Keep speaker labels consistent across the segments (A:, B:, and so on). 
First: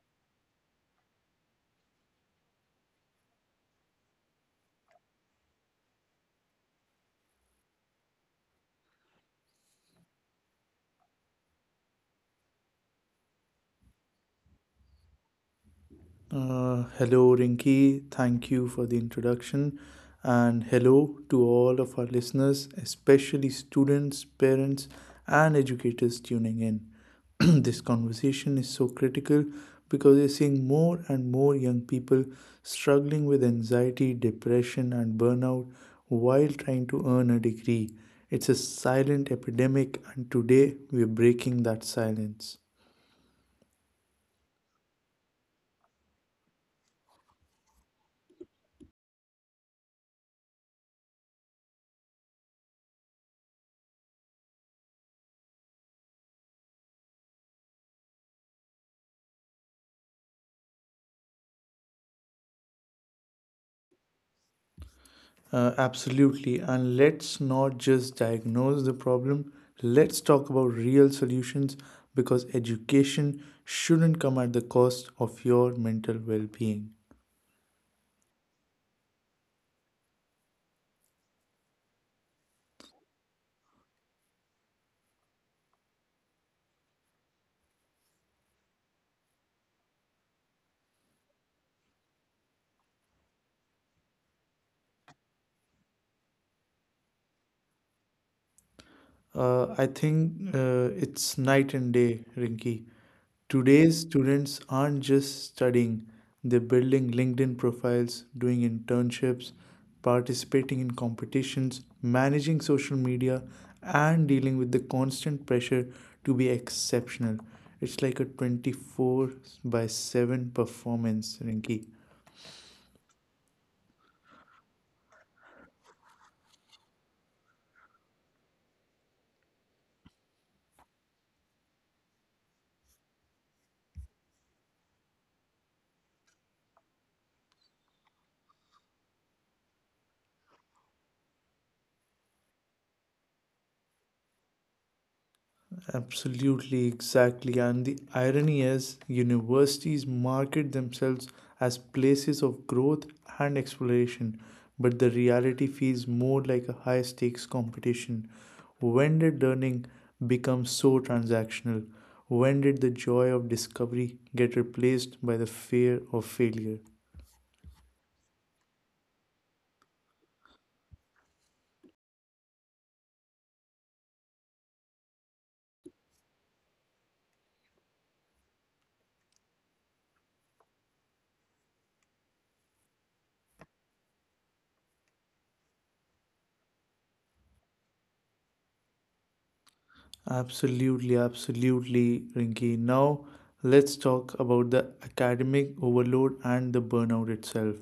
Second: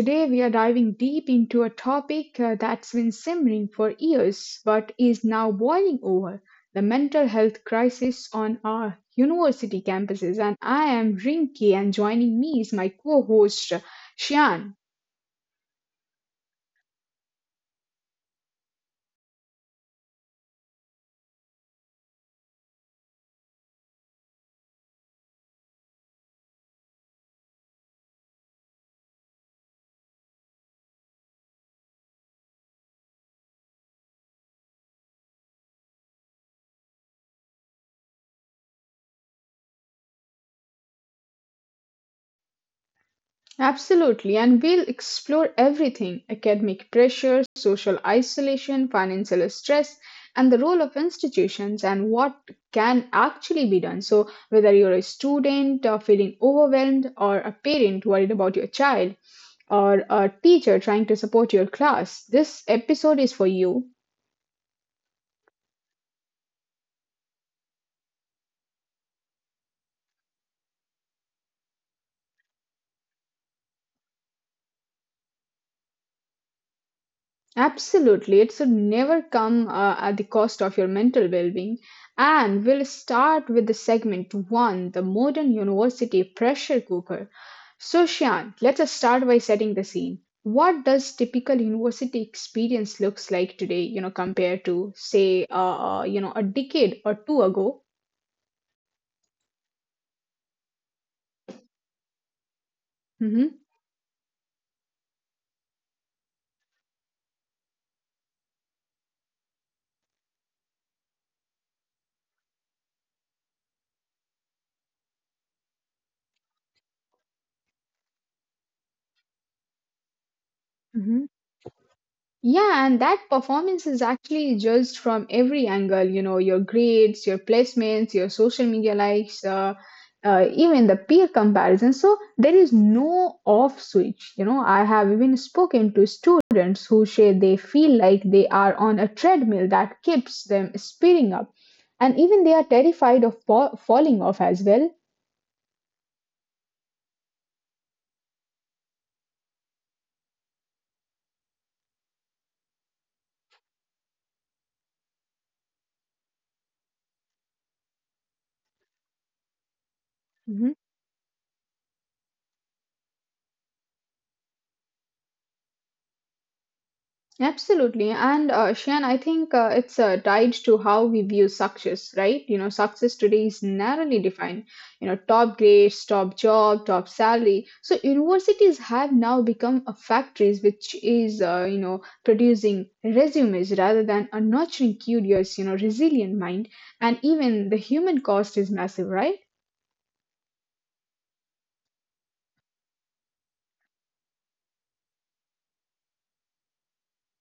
A: today we are diving deep into a topic that's been simmering for years but is now boiling over, the mental health crisis on our university campuses. And I am Rinki, and joining me is my co host, Shian.
B: Hello, Rinki. Thank you for the introduction. And hello to all of our listeners, especially students, parents, and educators tuning in. This conversation is so critical because we're seeing more and more young people struggling with anxiety, depression, and burnout while trying to earn a degree. It's a silent epidemic, and today we're breaking that silence.
A: Absolutely, and we'll explore everything: academic pressure, social isolation, financial stress, and the role of institutions and what can actually be done. So, whether you're a student feeling overwhelmed, or a parent worried about your child, or a teacher trying to support your class, this episode is for you.
B: Absolutely. And let's not just diagnose the problem, let's talk about real solutions because education shouldn't come at the cost of your mental well being.
A: Absolutely, it should never come at the cost of your mental well being. And we'll start with the segment one, the modern university pressure cooker. So, Shan, let us start by setting the scene. What does typical university experience looks like today, you know, compared to say, you know, a decade or two ago?
B: I think it's night and day, Rinky.
A: Mm-hmm.
B: Today's students aren't just studying, they're building LinkedIn profiles, doing internships, participating in competitions, managing social media, and dealing with the constant pressure to be exceptional. It's like a 24 by 7 performance, Rinky.
A: Yeah, and that performance is actually judged from every angle, you know, your grades, your placements, your social media likes, even the peer comparison. So there is no off switch. You know, I have even spoken to students who say they feel like they are on a treadmill that keeps them speeding up, and even they are terrified of falling off as well.
B: Absolutely, exactly. And the irony is, universities market themselves as places of growth and exploration, but the reality feels more like a high stakes competition. When did learning become so transactional? When did the joy of discovery get replaced by the fear of failure?
A: Absolutely. And Shian, I think it's tied to how we view success, right? You know, success today is narrowly defined. You know, top grades, top job, top salary. So universities have now become a factories which is, you know, producing resumes rather than a nurturing, curious, you know, resilient mind. And even the human cost is massive, right?
B: Absolutely, absolutely, Rinki. Now, let's talk about the academic overload and the burnout itself.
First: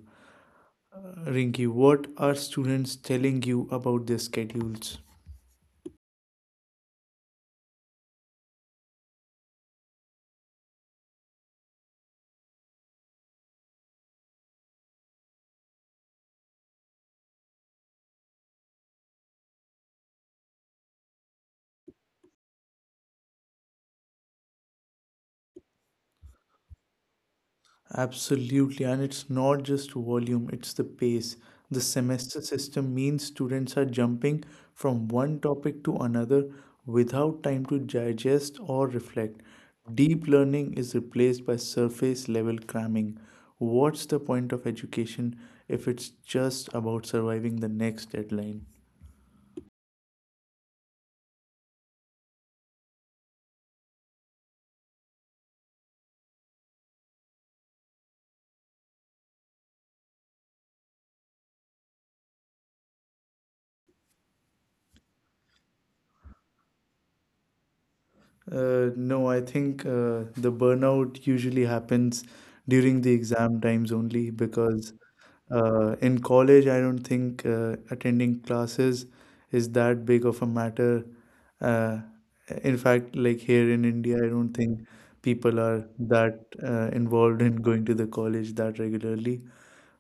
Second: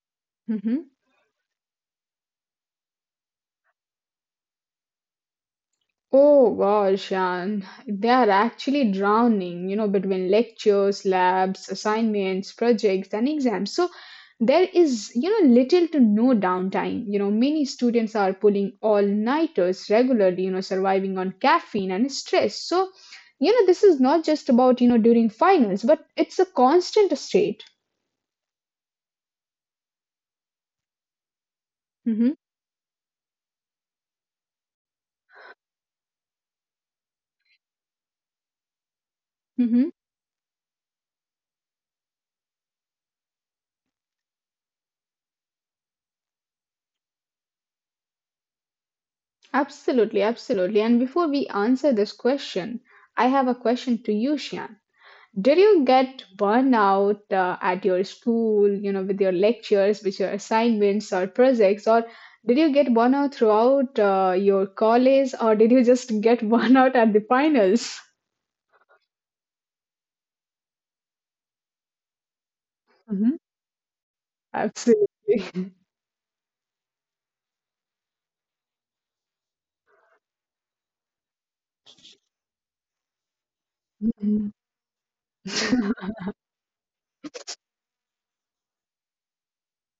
A: Mm-hmm.
B: Rinky, what are students telling you about their schedules?
A: Oh gosh, and they are actually drowning, you know, between lectures, labs, assignments, projects, and exams. So there is, you know, little to no downtime. You know, many students are pulling all-nighters regularly, you know, surviving on caffeine and stress. So, you know, this is not just about, you know, during finals, but it's a constant state.
B: Absolutely, and it's not just volume, it's the pace. The
A: Mm-hmm.
B: semester system means students are jumping from one topic to another without time to digest or reflect.
A: Mm-hmm.
B: Deep learning is replaced by surface level cramming. What's the point of education if it's just about surviving the next deadline?
A: Absolutely, absolutely. And before we answer this question, I have a question to you, Shan. Did you get burnout at your school, you know, with your lectures, with your assignments or projects, or did you get burnout throughout your college, or did you just get burnout at the finals?
B: No, I think the burnout usually happens during the
A: Mhm.
B: exam times only because
A: Absolutely.
B: in college, I don't think attending classes is that big of a matter. Uh, in fact, like here in India, I
A: Mhm.
B: don't think people are that involved in going to the college that regularly.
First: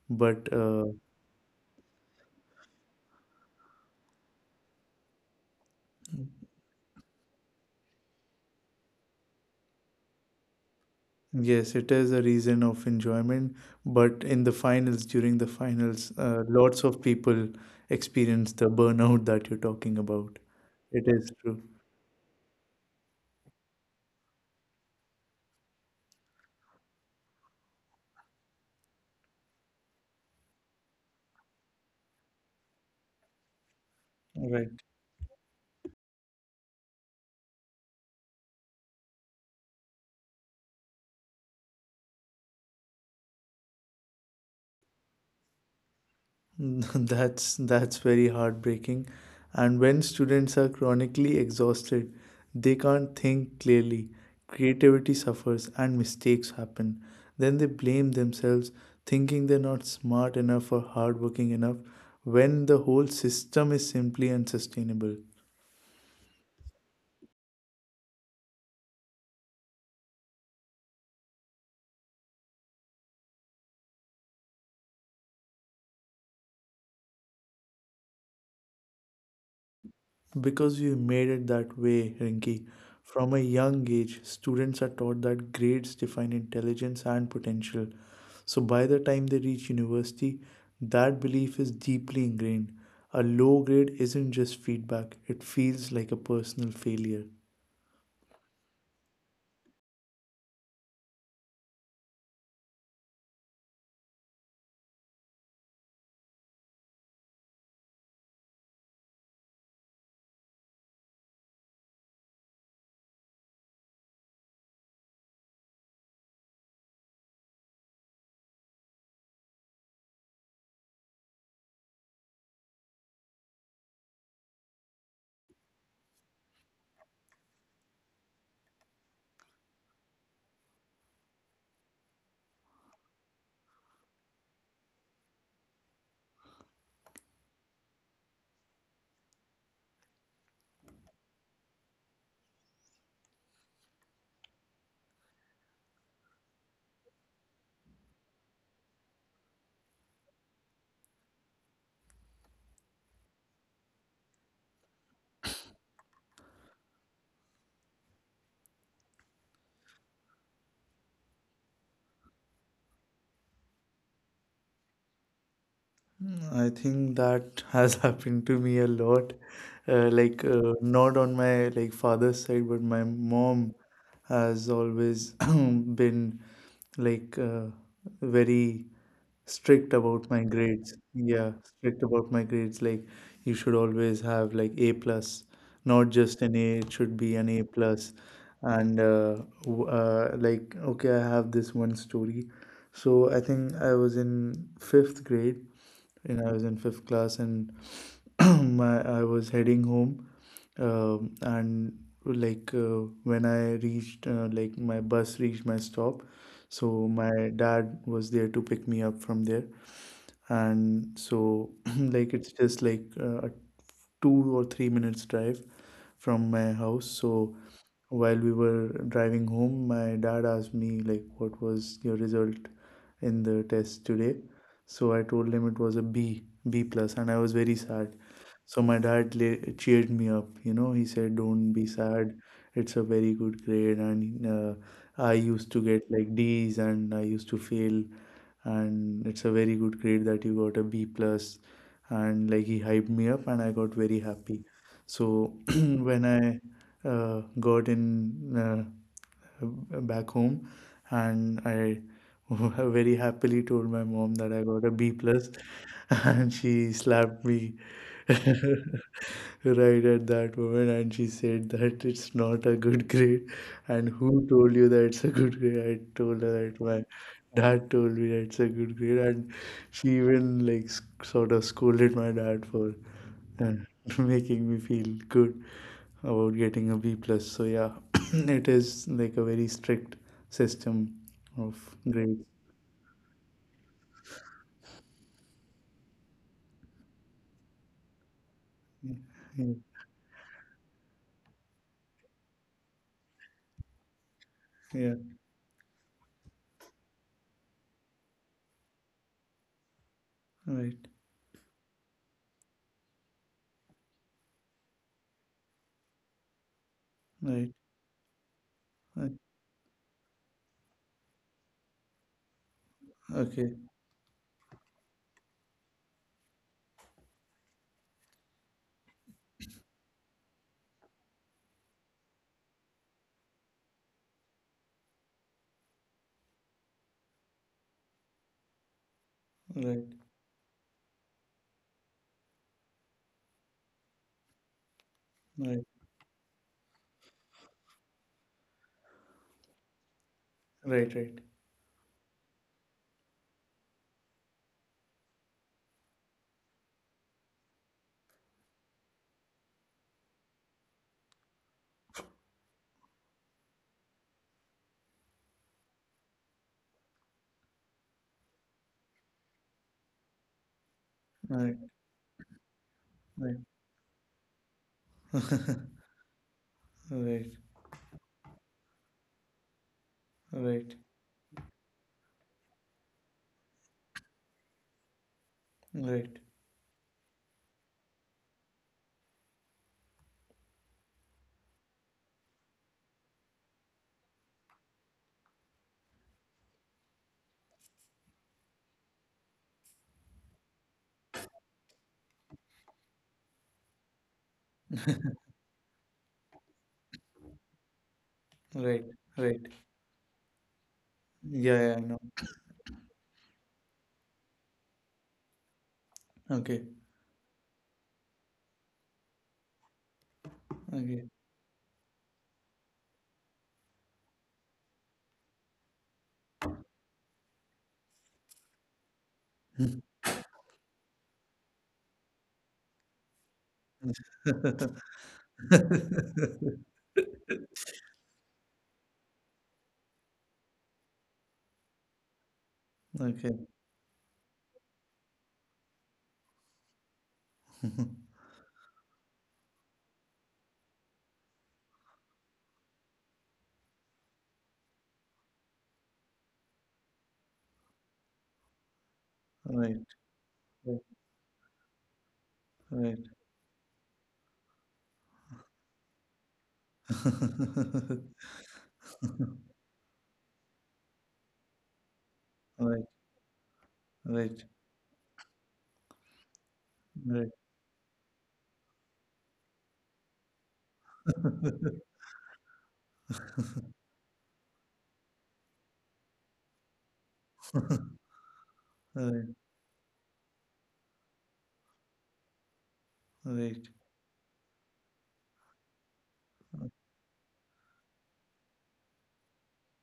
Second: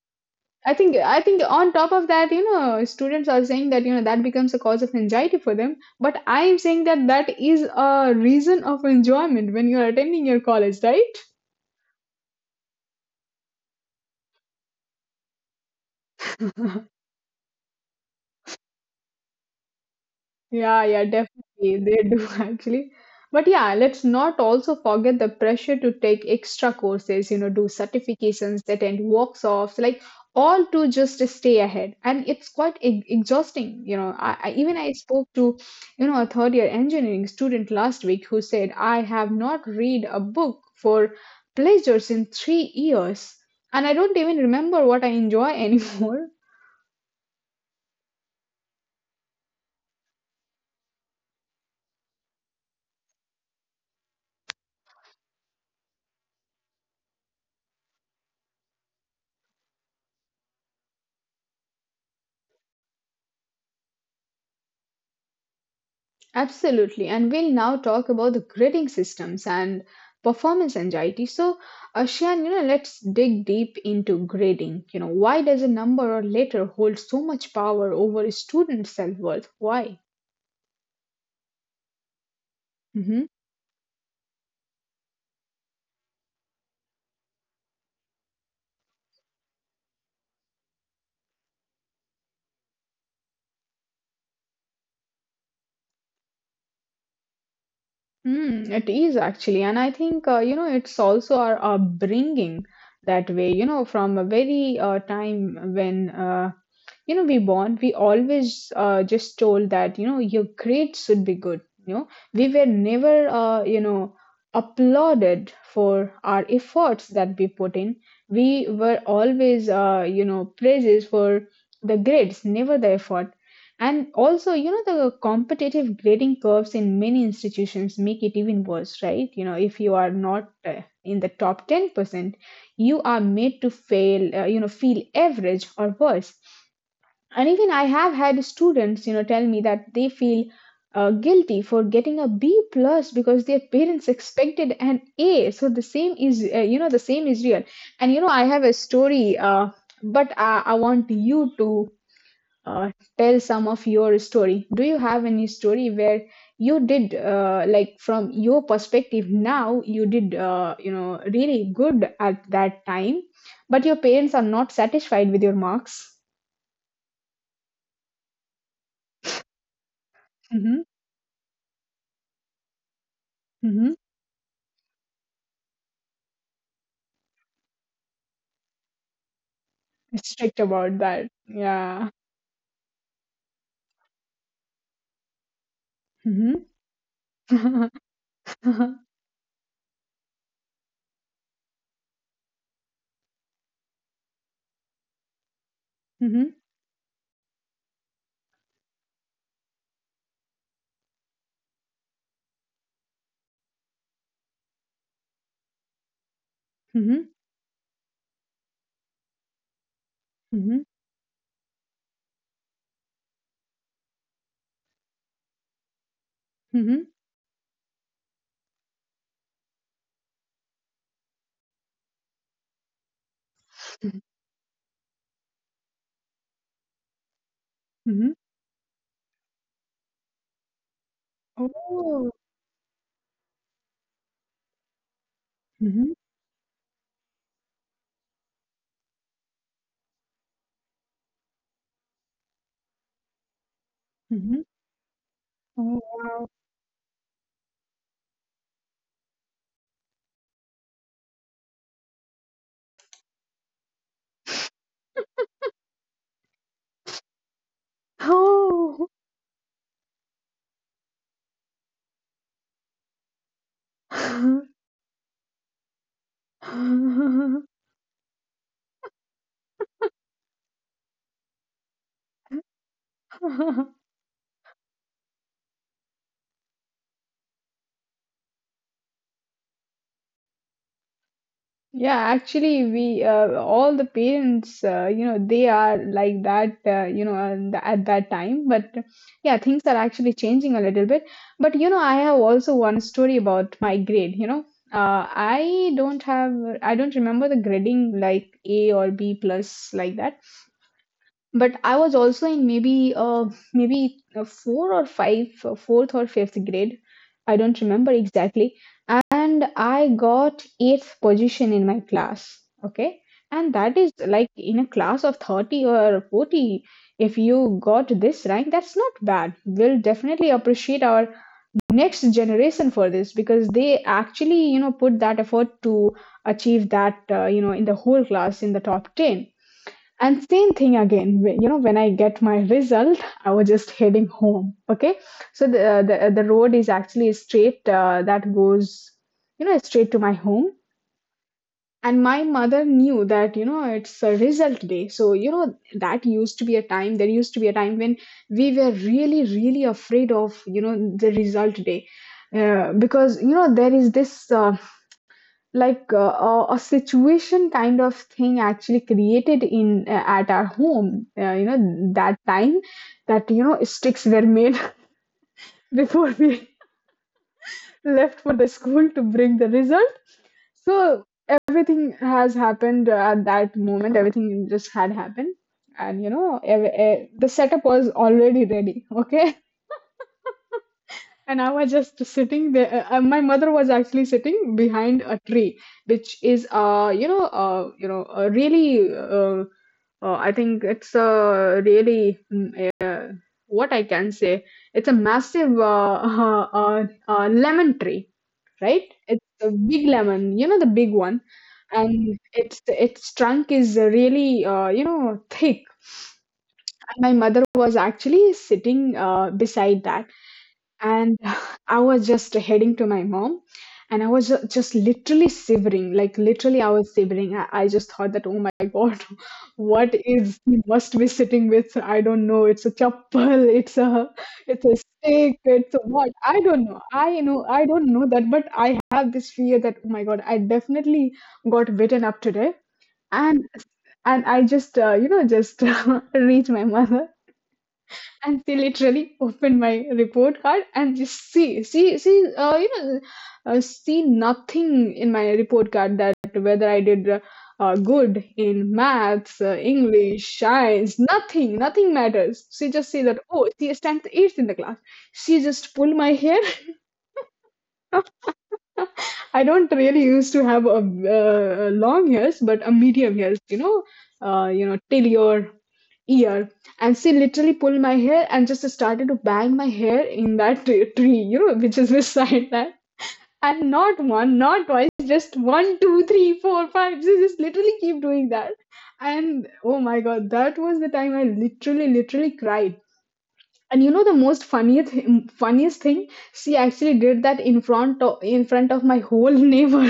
B: But
A: I think I think on top of that, you know, students are saying that you know that becomes a cause of anxiety for them. But I am saying that that is a reason of enjoyment when you are attending your college, right?
B: Yes, it is a reason of enjoyment, but in the finals, during the finals, lots of people experience the burnout that you're talking about.
A: Yeah, yeah,
B: It is true.
A: definitely. They do actually. But yeah, let's not also forget the pressure to take extra courses, you know, do certifications, attend workshops, like all to just stay ahead. And it's quite e exhausting, you know. I, I
B: Right.
A: even I spoke to, you know, a third year engineering student last week who said, I have not read a book for pleasures in 3 years, and I don't even remember what I enjoy anymore.
B: That's very heartbreaking. And when students are chronically exhausted, they can't think clearly. Creativity suffers and mistakes happen. Then they blame themselves, thinking they're not smart enough or hardworking enough, when the whole system is simply unsustainable.
A: Absolutely. And we'll now talk about the grading systems and performance anxiety. So, Ashian, you know, let's dig deep into grading. You know, why does a number or letter hold so much power over a student's self worth? Why?
B: Because you made it that way, Rinki.
A: Mm-hmm.
B: From a young age, students are taught that grades define intelligence and potential. So by the time they reach university, that belief is deeply ingrained. A low grade isn't just feedback, it feels like a personal failure.
A: Mm, it is actually. And I think, you know, it's also our upbringing that way, you know, from a very time when you know we born we always just told that you know your grades should be good. You know we were never you know applauded for our efforts that we put in, we were always you know praises for the grades, never the effort. And also you know the competitive grading curves in many institutions make it even worse, right? You know if you are not in the top 10%, you are made to fail you know feel average or worse. And even I have had students you know tell me that they feel guilty for getting a b plus because their parents expected an a, so the same is the same is real. And you know I have a story but I want you to uh, tell some of your story. Do you have any story where you did like from your perspective now you did you know really good at that time but your parents are not satisfied with your marks?
B: Mm, I think that has happened to me a lot. Like
A: Hmm.
B: not on my like father's side, but my mom has always been like uh, very strict about my
A: Strict about
B: grades.
A: that. Yeah.
B: Like you should always have like A plus, not just
A: Hmm.
B: an A. It should be an A
A: Hmm.
B: plus. And okay, I have this one story. So I think I was in fifth grade when
A: Hmm.
B: I was in fifth class, and my I was heading home, and when I reached, like my bus reached my stop, so
A: Hmm.
B: my dad was there to pick me up from there,
A: Hmm.
B: and so like it's just like a 2 or 3 minutes drive from my house, so while we were driving home, my dad asked me like what was your result in the test today. So I told him it was a B plus, and I was very sad.
A: Hmm.
B: So my dad cheered me up. You know, he said, "Don't be
A: Oh.
B: sad. It's a very good grade." And I used to get
A: Hmm.
B: like D's, and I used to fail, and it's a very good grade that you got a B plus. And like he hyped me up, and I got very
A: Hmm.
B: happy. So
A: Oh,
B: when
A: wow.
B: I got in uh, back home, and I very happily told my mom that I got a B plus, and she slapped me right at that moment, and she said that it's not a good grade, and who told you that it's a good grade? I told her that my dad told me that it's a good grade, and she even like sort of scolded my dad for and
A: Oh.
B: making me feel good about getting a B plus. So yeah, it is like a very strict system of
A: Yeah,
B: grades.
A: actually, we all the parents, you know, they are like that, you know, and at that time. But yeah,
B: Yeah,
A: things are actually changing a little bit. But you know, I have also one story about my grade. You know,
B: yeah,
A: uh, I don't have, I don't remember the grading like A or B plus like that,
B: right,
A: but I was also in maybe four or five, fourth or fifth grade. I
B: right,
A: don't remember exactly.
B: right.
A: And I got eighth position in my class. Okay. And
B: Okay,
A: that is like in a class of 30 or 40. If you got this rank that's not bad, we'll definitely appreciate our next generation for this because they actually you know put that effort to achieve that, you know, in the whole class, in the top 10.
B: right,
A: And same thing again, you know, when I get my result, I was just heading home. Okay, so
B: right,
A: the road is actually straight that goes, you know, straight to my home.
B: right, right,
A: And my mother knew that you know it's a result day, so you know that used to be a time. There used to be a time when we were really, really afraid of you know the result day, because you know there is this a situation kind of thing actually created in at our home you know
B: right,
A: that time, that
B: right,
A: you know sticks were made before we
B: right,
A: left for the school to bring the result.
B: right,
A: So everything has happened at that moment, everything just had happened. And you
B: right,
A: know the setup was already ready. Okay. And I was just sitting there. My mother was actually sitting behind a tree, which is, a really. I think it's a really, what I can say. It's a massive lemon tree, right?
B: right,
A: It's
B: right.
A: a big lemon. You know the big one,
B: Yeah, yeah, I know.
A: and its trunk is really you know thick.
B: Okay,
A: And my mother was actually sitting beside that,
B: okay.
A: and I was just heading to my mom. And I was just literally shivering, like literally I was shivering. I just thought that oh my god, what is he must be sitting with? I don't know, it's a chapel, it's a stick, it's a what, I don't know. I know I don't know that, but I have this fear that oh my god, I definitely got bitten up today.
B: Okay.
A: and and I just you know just reach my mother, and they literally open my report card and just see see see you know see nothing in my report card, that whether I did good in maths,
B: Right,
A: english,
B: right,
A: science, nothing, nothing matters. She just see
B: right,
A: that oh, she stands eighth in the class. She just pull my hair. I don't really used to have a, long hairs, but a
B: right,
A: medium hairs, you know,
B: right,
A: till your ear. And she
B: right.
A: literally pulled my hair and just started to bang my hair in that tree, you know, which is beside that. And not one, not twice, just one, two, three, four, five. She just literally keep doing that.
B: Right,
A: And oh my God, that was the time I literally, literally cried.
B: right.
A: And you know the most funniest thing, she actually did that in front of, my whole neighbor.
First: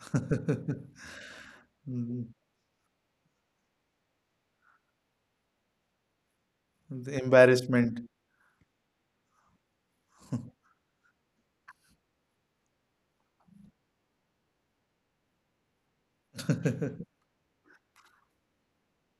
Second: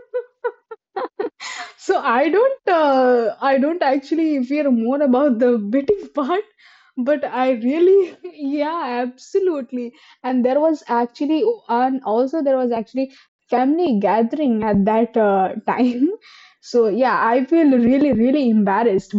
A: So i
B: Mm,
A: don't I don't actually fear more about the biting part,
B: the
A: but I
B: embarrassment.
A: really yeah, absolutely. And there was actually family gathering at that time. So yeah, I feel really really embarrassed.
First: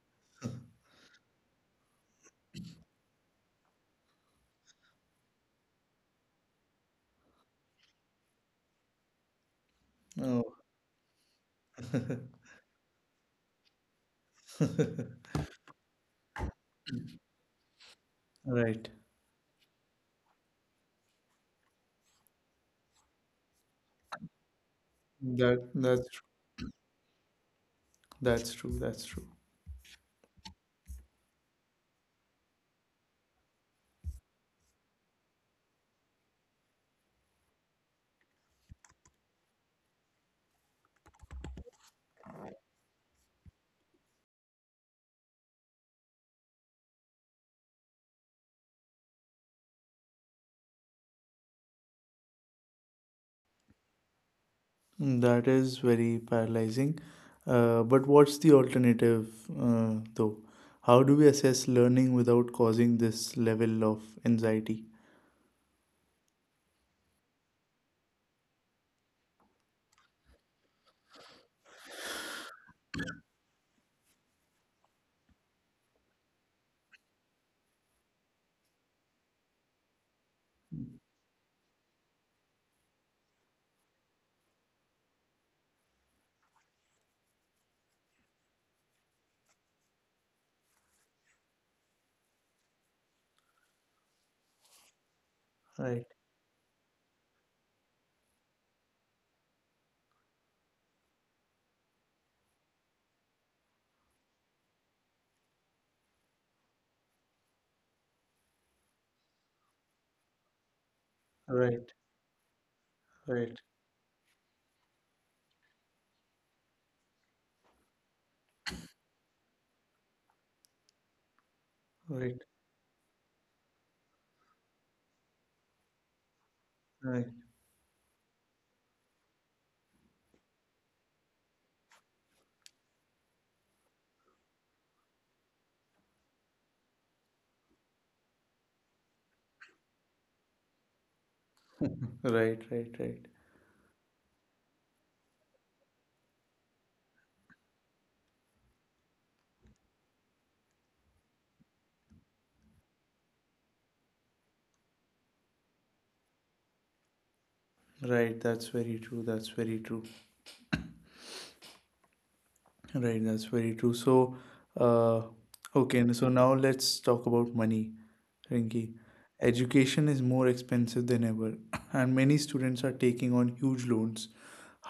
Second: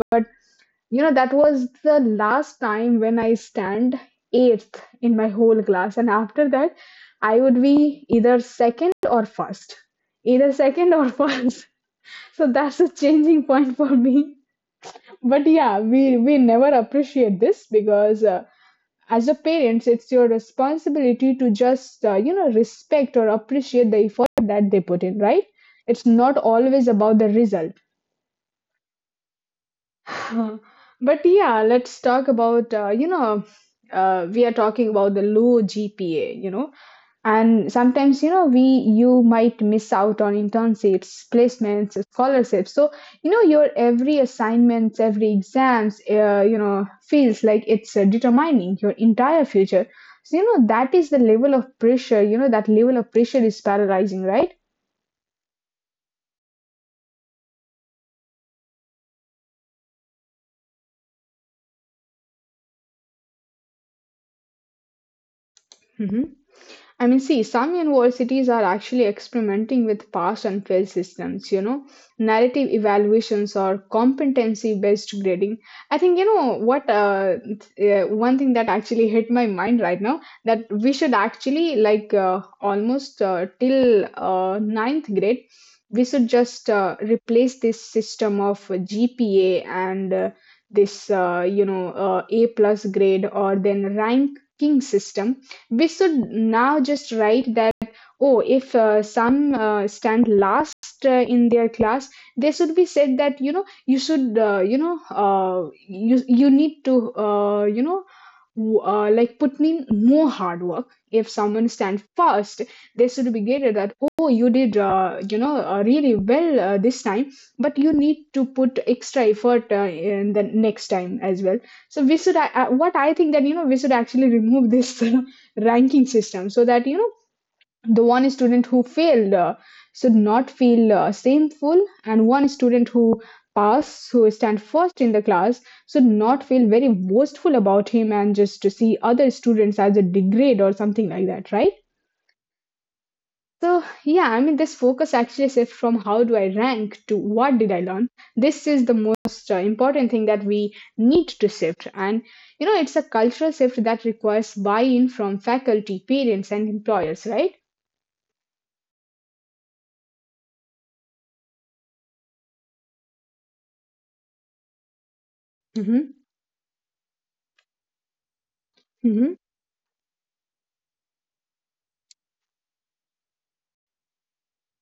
A: You know, that was the last time when I stand eighth in my whole class. And after that, I would be either second or first.
B: Oh,
A: Either second or first. So that's a changing point for me. But yeah, we never appreciate this because
B: right.
A: as a parents, it's your responsibility to just, you know, respect or appreciate the effort that they put in, right?
B: That that's
A: It's
B: tr-
A: not always about the result.
B: that's true. That's true.
A: But yeah, let's talk about we are talking about the low GPA, and sometimes, we you might miss out on internships, placements, scholarships. So, your every assignments, every exams feels like it's determining your entire future. So, that is the level of pressure. That level of pressure is paralyzing, right?
B: That is very paralyzing. But what's the alternative, though? How do we assess learning without causing this level of anxiety?
A: I mean, see, some universities are actually experimenting with pass and fail systems, you know, narrative evaluations or competency based grading. I think, one thing that actually hit my mind right now, that we should actually, like, almost till ninth grade, we should just replace this system of GPA and this, A plus grade or then ranking system. We
B: Right,
A: should now just write that, oh, if some stand last in their class, they should be said that, you know, you should you need to like put in more hard work. If someone
B: right,
A: stand first, they should be
B: right,
A: graded that, oh, you did really well this time, but you need to put extra effort in the next time as well. So we
B: right.
A: should what I think, that, you know, we should actually remove this ranking system, so that, you know,
B: Right,
A: the one student who failed should not feel shameful, and one student who passed, who stand first in the class, should not feel very boastful about him and just to see other students as a degrade or something like that, right?
B: right, right, right,
A: So yeah, I mean, this focus actually shift from how do I rank to what did I learn. This is the most important thing that we need to shift. And you know, it's a cultural shift that requires buy-in from faculty, parents and employers, right?
B: right. That's very true. That's very true. Right, that's very true. So, uh, okay, and
A: Mm-hmm.
B: so now let's talk about money, Rinki.
A: Mm-hmm.
B: Education is more expensive than ever, and many students are taking on huge loans.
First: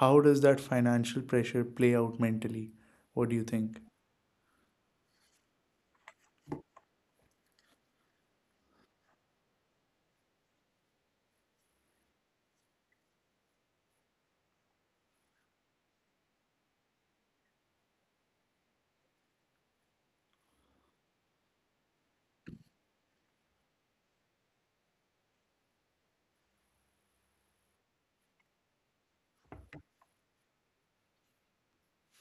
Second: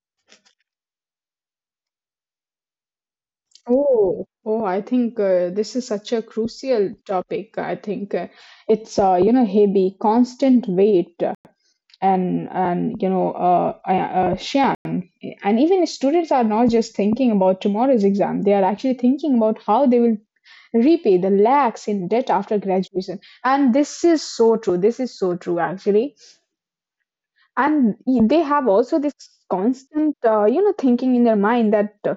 B: How does that financial pressure play out mentally? What do you think?
A: Oh, oh, I think this is such a crucial topic. I think it's you know, heavy, constant weight, and you know sham. And even students are not just thinking about tomorrow's exam; they are actually thinking about how they will repay the lakhs in debt after graduation. And this is so true. This is so true, actually. And they have also this constant thinking in their mind, that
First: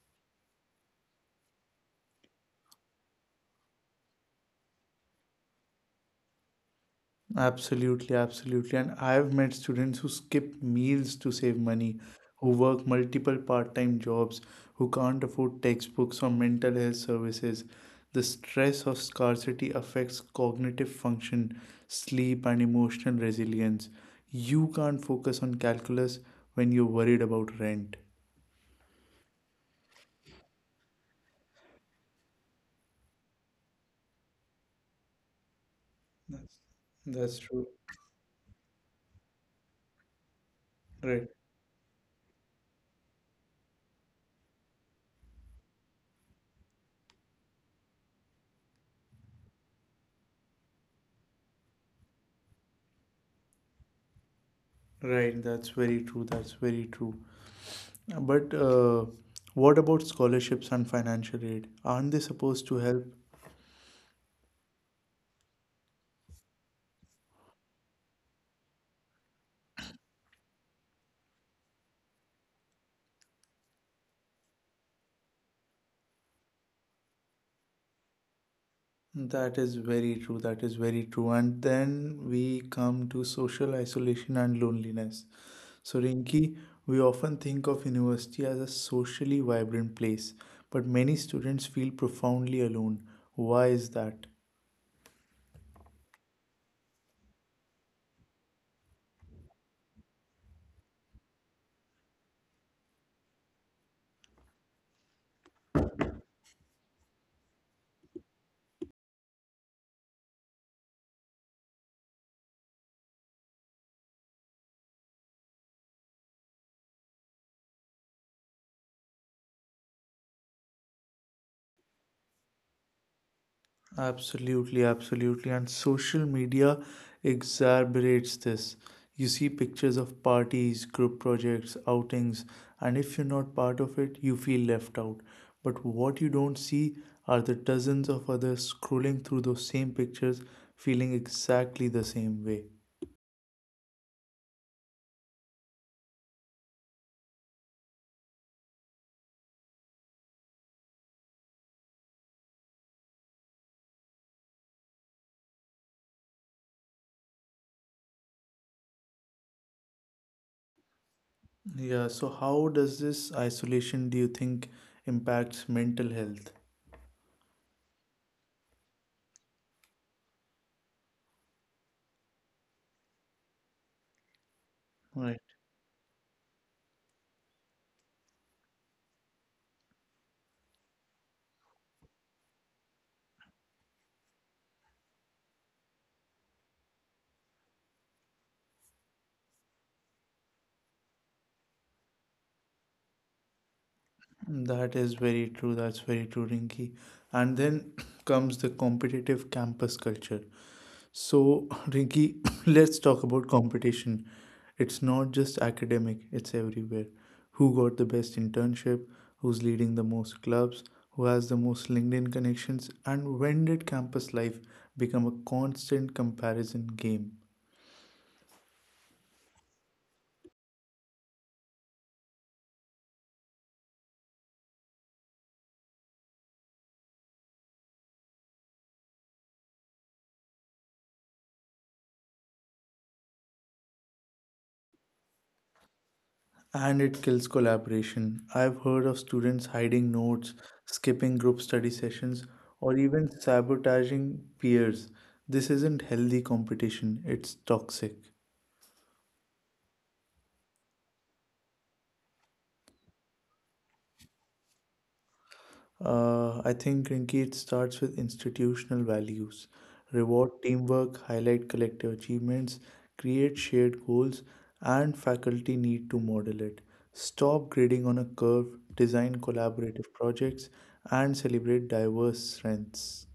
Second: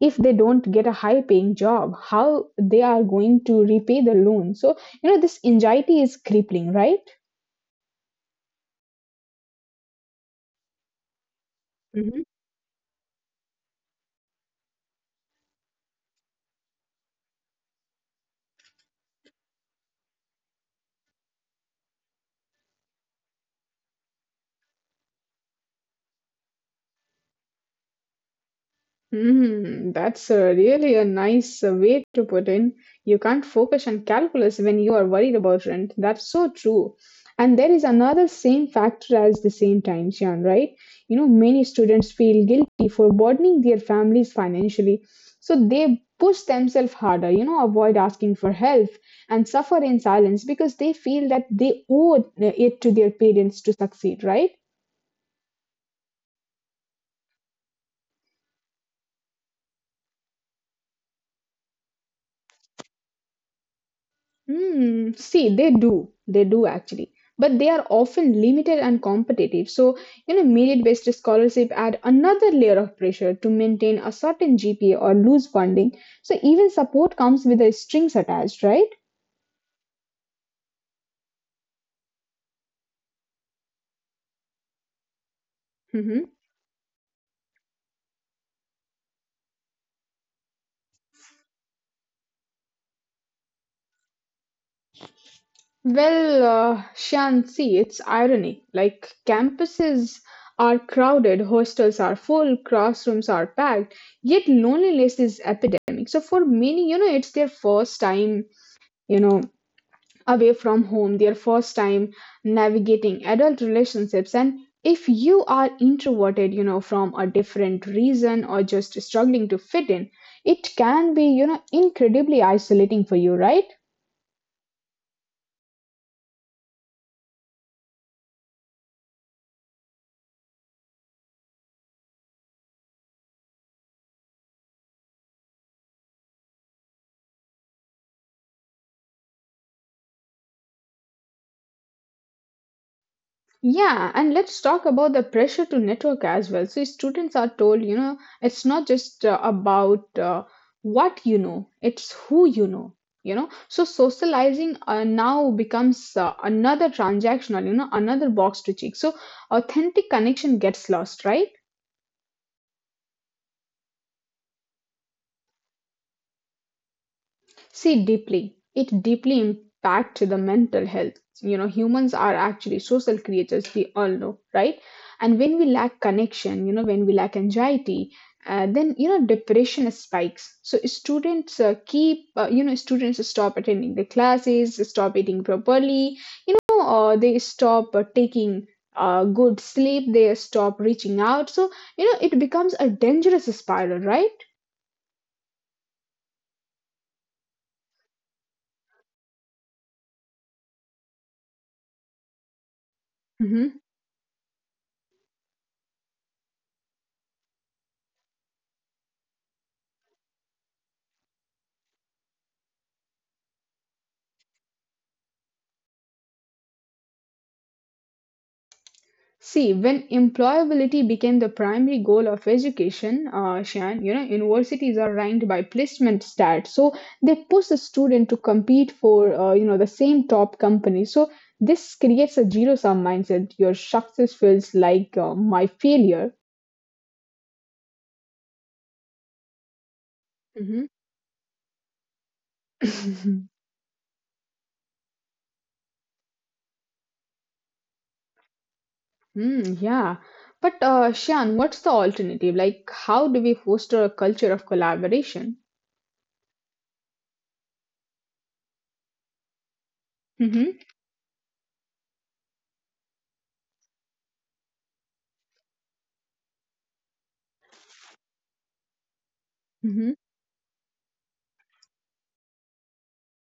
A: if they don't get a high paying job, how they are going to repay the loan. So, you know, this anxiety is crippling, right?
B: Absolutely, absolutely. And I've met students who skip meals to save money, who work multiple part time jobs, who can't afford textbooks or mental health services. The stress of scarcity affects cognitive function, sleep, and emotional resilience. You can't focus on calculus when you're worried about rent.
A: Hmm, that's really a nice way to put in. You can't focus on calculus when you are worried about rent. That's so
B: That's,
A: true.
B: that's
A: And there
B: true.
A: is another same factor as the same time, Sian, right? You know,
B: Right.
A: many students feel guilty for burdening their families financially. So they push themselves harder, you know, avoid asking for help and suffer in silence because they feel that they owe it to their parents to succeed, right?
B: Right. That's very true. That's very true. But What about scholarships and financial aid? Aren't they supposed to help?
A: Mm, see, they do. They do actually. But they are often limited and competitive. So, you know, merit-based scholarship add another layer of pressure to maintain a certain GPA or lose funding. So even support comes with the strings attached, right?
B: That is very true. That is very true. And then we come to social isolation and loneliness. So,
A: Hmm.
B: Rinki, we often think of university as a socially vibrant place, but many students feel profoundly alone. Why is that?
A: Well, Shan, see, it's irony. Like campuses are crowded, hostels are full, classrooms are packed, yet loneliness is epidemic. So for many, you know, it's their first time, you know, away from home, their first time navigating adult relationships. And if you are introverted, you know, from a different reason or just struggling to fit in, it can be, you know, incredibly isolating for you, right?
B: Absolutely, absolutely. And social media exacerbates this. You see pictures of parties, group projects, outings, and if you're not part of it, you feel left out. But what you don't see are the dozens of others scrolling through those same pictures, feeling exactly the same way.
A: Yeah, and let's talk about the pressure to network as well. So, students are told, you know, it's not just about what you know, it's who you know, you know. So, socializing now becomes another transactional, you know, another box to check. So, authentic connection gets lost, right?
B: Yeah, so how does this isolation, do you think, impacts mental health?
A: See, deeply. It deeply impacts the mental health. You know, humans are actually social creatures, we all know, right? And
B: Right.
A: when we lack connection, you know, when we lack anxiety, then, you know, depression spikes. So students keep, students stop attending the classes, stop eating properly, you know, or they stop taking good sleep, they stop reaching out. So, you know, it becomes a dangerous spiral, right?
B: That is very true. That's very true, Rinky. And then comes the competitive campus culture. So, Rinky, let's talk about competition. It's not just academic, it's everywhere. Who got the best internship? Who's leading the most clubs? Who has the most LinkedIn connections? And when did campus life become a constant comparison game?
A: See, when employability became the primary goal of education, Shan, you know, universities are ranked by placement stats. So they push the student to compete for, the same top company. So this creates a zero-sum mindset. Your success feels like my failure.
B: And it kills collaboration. I've heard of students hiding notes,
A: Hmm.
B: skipping group study sessions, or even sabotaging peers. This isn't healthy competition, it's toxic.
A: Mm, yeah. But Shan, what's the alternative? Like, how do we foster a culture of collaboration?
B: I think, Rinki, it starts with institutional values. Reward
A: Hmm.
B: teamwork, highlight collective achievements, create shared goals, and faculty need to model it. Stop grading on a curve, design collaborative projects, and celebrate diverse strengths.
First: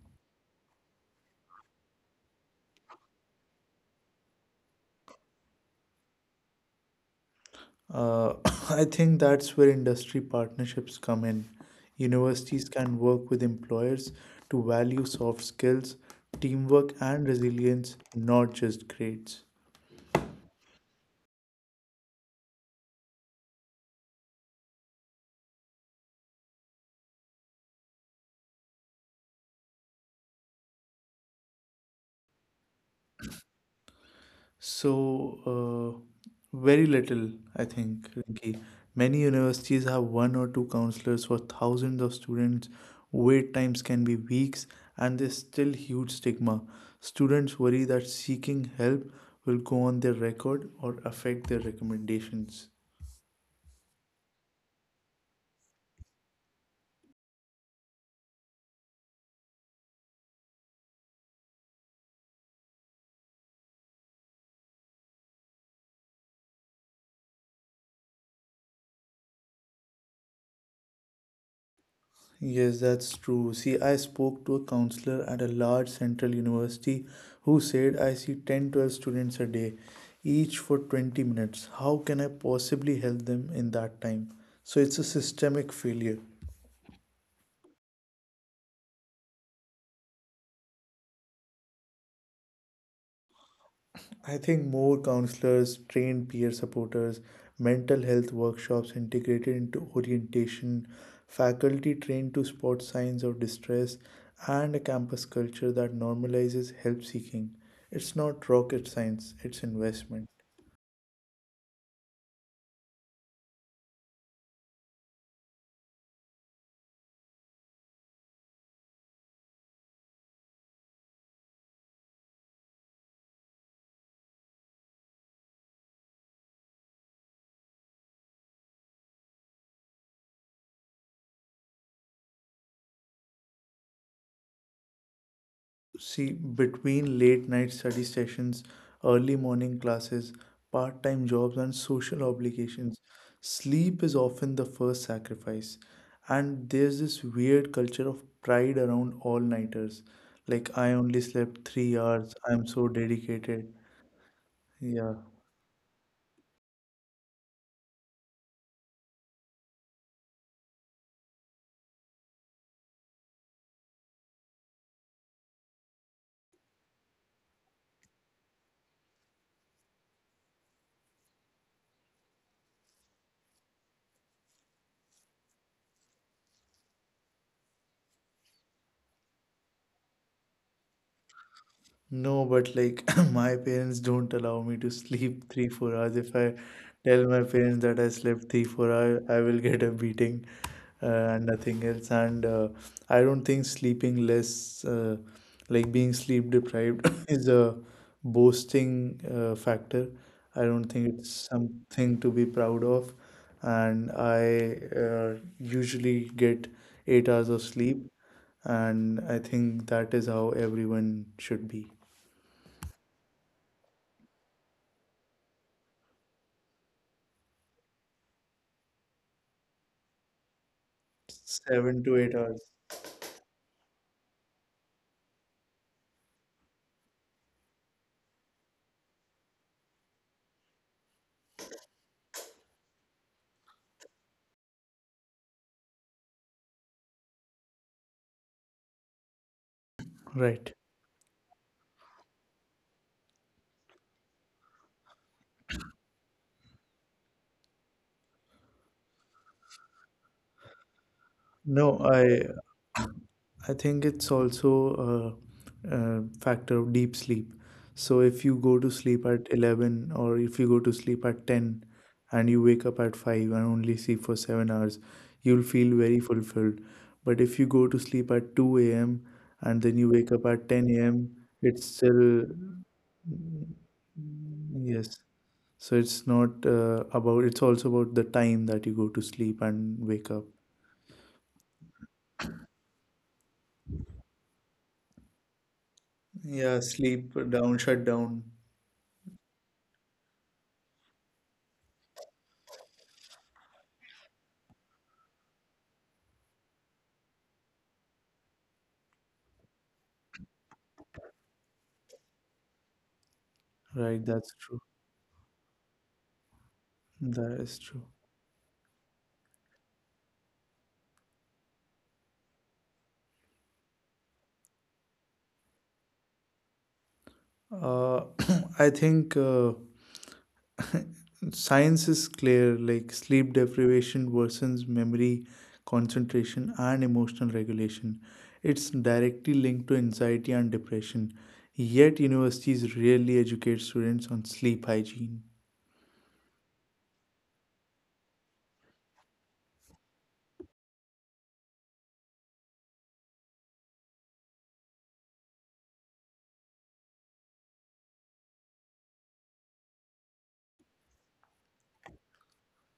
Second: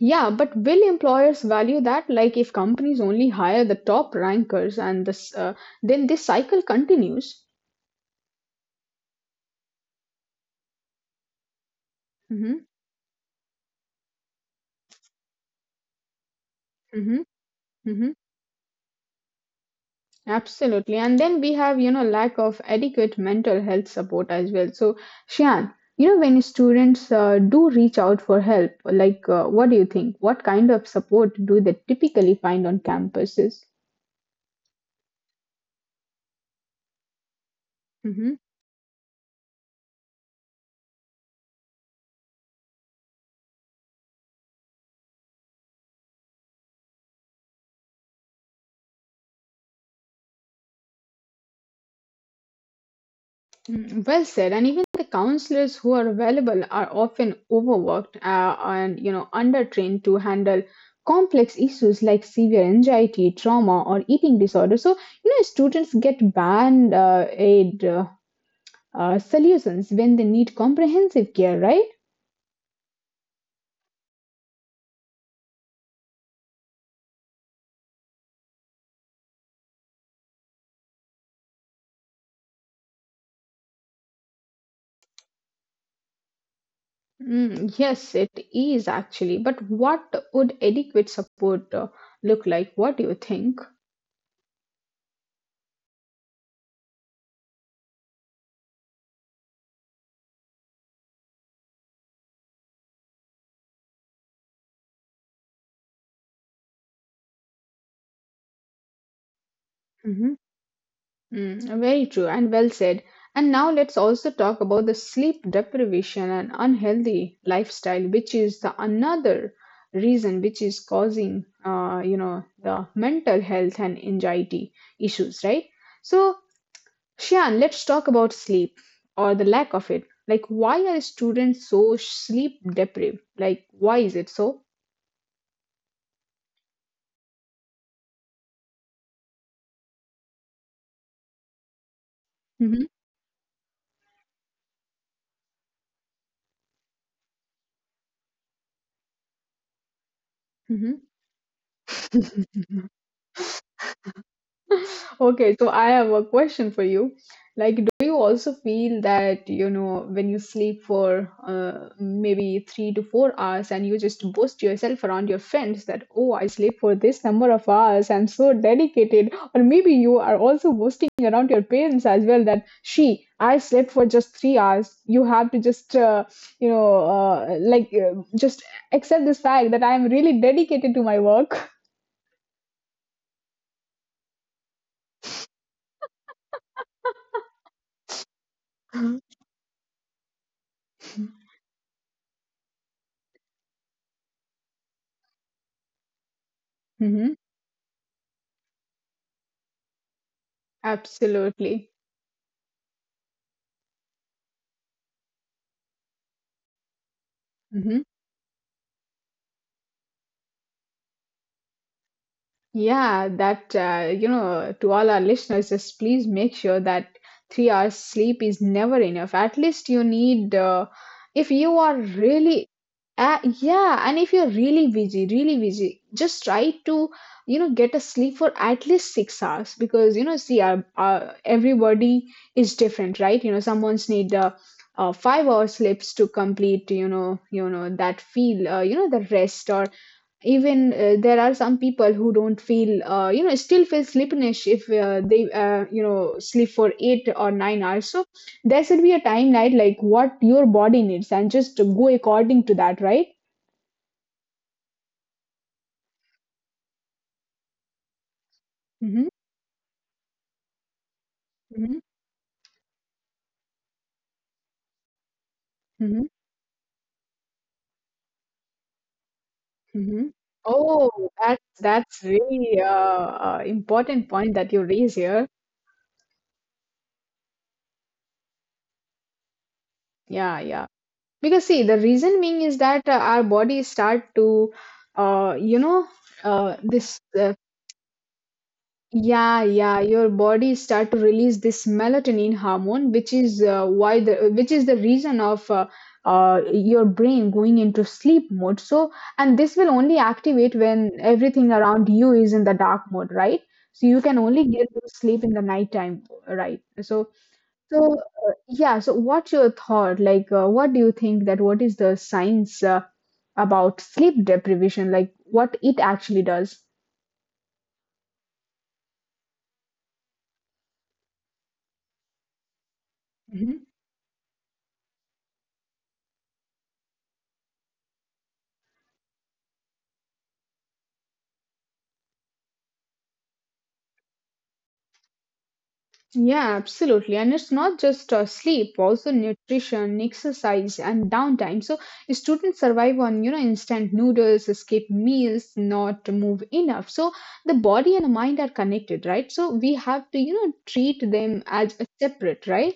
A: Yeah, but will employers value that? Like, if companies only hire the top rankers and then this cycle continues.
B: Uh, I think that's where industry partnerships come in. Universities
A: Hmm.
B: can work with employers to value soft skills, teamwork,
A: Hmm.
B: and resilience,
A: Hmm.
B: not just grades.
A: Absolutely. And then we have, you know, lack of adequate mental health support as well. So, Shan, you know, when students do reach out for help, like, what do you think? What kind of support do they typically find on campuses?
B: So, uh, very little, I think,
A: Mm-hmm.
B: Rinki. Many universities have one or two counselors for thousands of students. Wait times can be weeks, and there's still huge stigma. Students worry that seeking help will go on their record or affect their recommendations.
A: Mm, well said. And even the counselors who are available are often overworked and you know undertrained to handle complex issues like severe anxiety, trauma, or eating disorder. So you know students get band aid solutions when they need comprehensive care, right?
B: Yes, that's true. See, I spoke to a counselor at a large central university who said I see 10, 12 students a day, each for 20 minutes. How can I possibly help them in that time? So it's a systemic failure.
A: Mm, yes, it is actually. But what would adequate support look like? What do you think?
B: I think more counselors, trained peer supporters, mental health workshops integrated into orientation, faculty trained to spot signs of distress, and a campus culture that normalizes help seeking. It's not rocket science, it's investment.
A: Mm-hmm. Mm, very true and well said. And now let's also talk about the sleep deprivation and unhealthy lifestyle, which is the another reason which is causing, you know, the mental health and anxiety issues, right? So, Shian, let's talk about sleep or the lack of it. Like, why are students so sleep deprived? Like, why is it so?
B: See, between late night study sessions, early morning classes, part time jobs, and social
A: Mm-hmm.
B: obligations, sleep is often the first sacrifice. And there's this weird culture of pride around all nighters. Like, I only slept 3 hours, I'm so
A: Mm-hmm.
B: dedicated. Yeah.
A: Okay, so I have a question for you. Like, do you also feel that, you know, when you sleep for maybe 3 to 4 hours and you just boast yourself around your friends, that, oh, I sleep for this number of hours, I'm so dedicated? Or maybe you are also boasting around your parents as well, that, she, I slept for just 3 hours. You have to just, just accept this fact, that I'm really dedicated to my work.
B: No, but like my parents don't allow me to sleep three, 4 hours. If I tell my parents that I slept three, four hours,
A: Mhm.
B: I will get a beating and nothing else. And I don't think sleeping less, like being sleep deprived,
A: Hmm.
B: is a boasting factor. I don't think it's
A: Absolutely.
B: something to be proud of. And I usually get 8 hours of
A: Mm-hmm.
B: sleep, and I think that is how everyone should be.
A: Yeah, that, you know, to all our listeners, just please make sure that 3 hours sleep is never enough. At least you need, if you are
B: 7 to 8 hours.
A: really, yeah, and if you're really busy, just try to, you know, get a sleep for at least 6 hours, because, you know, see, everybody is different, right? You know, someone's need, 5 hour sleeps to complete, you know, that feel, you know, the rest. Or
B: Right.
A: even there are some people who don't feel you know, still feel sleepiness if they you know sleep for 8 or 9 hours. So there should be a timeline, like what your body needs, and just
B: No,
A: go according to that, right?
B: I think it's also a factor of deep sleep. So if you go to sleep
A: Mm-hmm.
B: at 11 or if you go to sleep at 10
A: Mm-hmm.
B: and you wake up at 5 and only sleep for 7 hours, you'll feel very
A: Mm-hmm.
B: fulfilled. But if you go to sleep at 2 a.m. and then you
A: Mm-hmm.
B: wake up at 10 a.m.,
A: Oh, that's
B: it's still
A: that's really
B: mm,
A: important point that you raise
B: yes,
A: here.
B: so it's not it's also about the time that you go to sleep and wake up.
A: Yeah, yeah. Because see, the reason being is that our body start to you know
B: Yeah,
A: this
B: sleep down, shut down.
A: yeah, yeah, your body start to release this melatonin hormone, which is why the which is the reason of your brain going into sleep mode. So, and this will only activate when everything around you is in the dark mode, right? So
B: Right,
A: you can
B: that's
A: only
B: true.
A: get to sleep in the nighttime, right? So,
B: That is true.
A: so yeah. So, what's your thought? Like, what do you think, that what is the science about sleep deprivation? Like, what it actually does?
B: Uh, I think science is clear, like sleep deprivation worsens memory, concentration, and emotional regulation. It's directly linked to anxiety and depression. Yet, universities rarely educate students on sleep hygiene.
A: Yeah, absolutely. And it's not just sleep, also nutrition, exercise, and downtime. So students survive on, you know, instant noodles, escape meals, not move enough. So the body and the mind are connected, right? So we have to, you know, treat them as a separate, right?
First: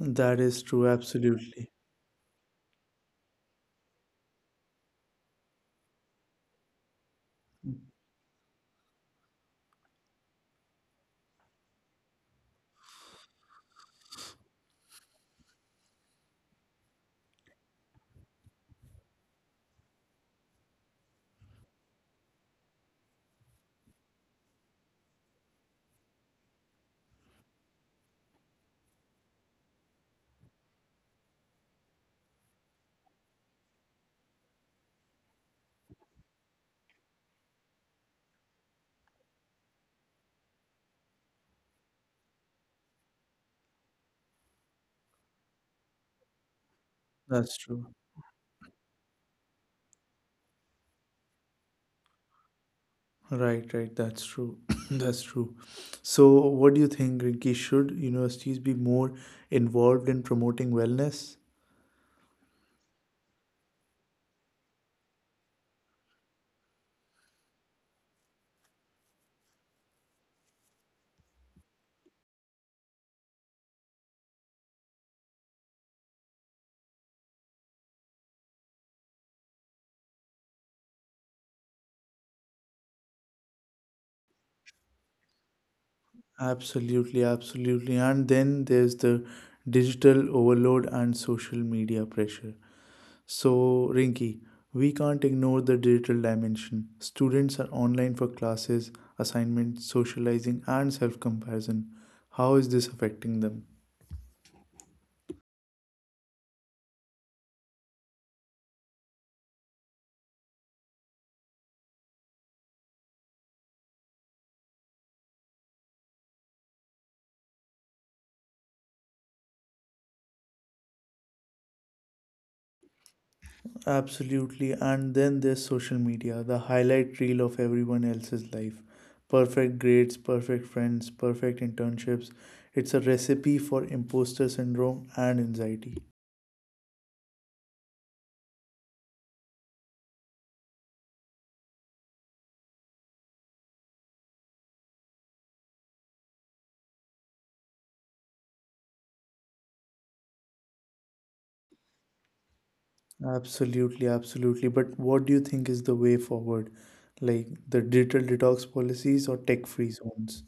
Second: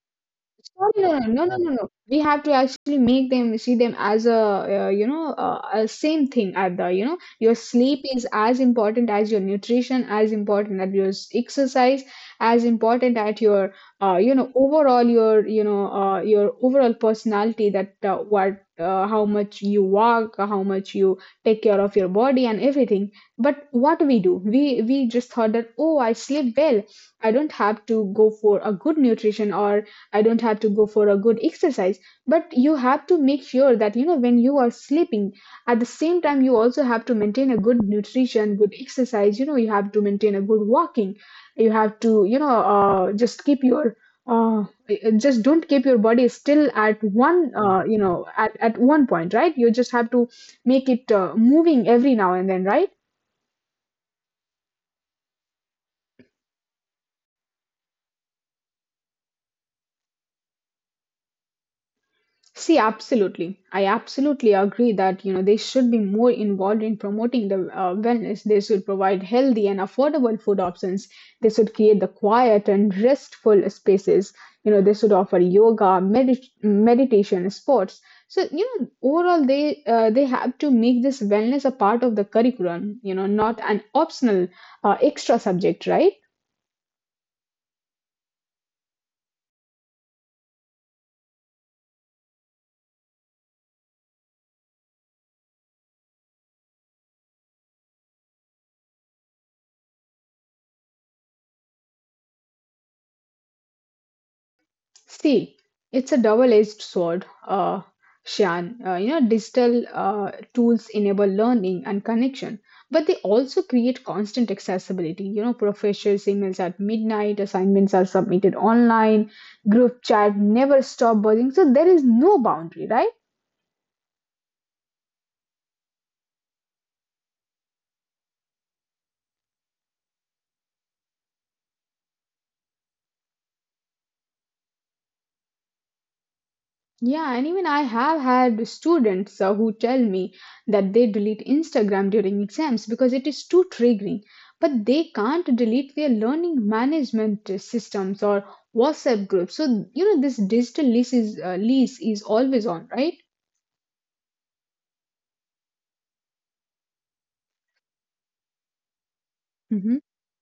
B: That is true,
A: No, no, no, no, no,
B: absolutely.
A: no. We have to actually make them, see them as a, a same thing. At the, you know, your sleep is as important as your nutrition, as important as your exercise, as important at your, you know, overall your, you know, your overall personality, that how much you walk, how much you take care of your body and everything. But what we do, we just thought that, oh, I sleep well. I don't have to go for a good nutrition, or I don't have to go for a good exercise. But you have to make sure that, you know, when you are sleeping, at the same time, you also have to maintain a good nutrition, good exercise. You know, you have to maintain a good walking. You have to, you know, just keep your uh, just don't keep your body still at
B: That's
A: one
B: true.
A: uh, you know at one point, right? You just have to make it moving every now and then, right?
B: Right, right. That's true. That's true. So, what do you think, Rinki? Should universities be more involved in promoting wellness?
A: See, absolutely. I absolutely agree that you know they should be more involved in promoting the wellness. They should provide healthy and affordable food options. They should create the quiet and restful spaces. You know they should offer yoga, meditation, sports. So you know overall they have to make this wellness a part of the curriculum. You know, not an optional extra subject, right?
B: Absolutely, absolutely. And then there's the digital overload and social media pressure. So, Rinki, we can't ignore the digital dimension. Students are online for classes, assignments, socializing, and self comparison. How is this affecting them?
A: See, it's a double-edged sword, Shan. You know, digital tools enable learning and connection, but they also create constant accessibility. You know, professors' emails at midnight, assignments are submitted online, group chat never stop buzzing. So there is no boundary, right?
B: Absolutely. And then there's social media, the highlight reel of everyone else's life. Perfect grades, perfect friends, perfect internships. It's a recipe for imposter syndrome and anxiety.
A: Yeah, and even I have had students who tell me that they delete Instagram during exams because it is too triggering, but they can't delete their learning management systems or WhatsApp groups. So, you know, this digital lease is always on, right?
B: Absolutely, absolutely. But what do you think is the way forward? Like the digital detox policies or tech free
A: Mhm.
B: zones?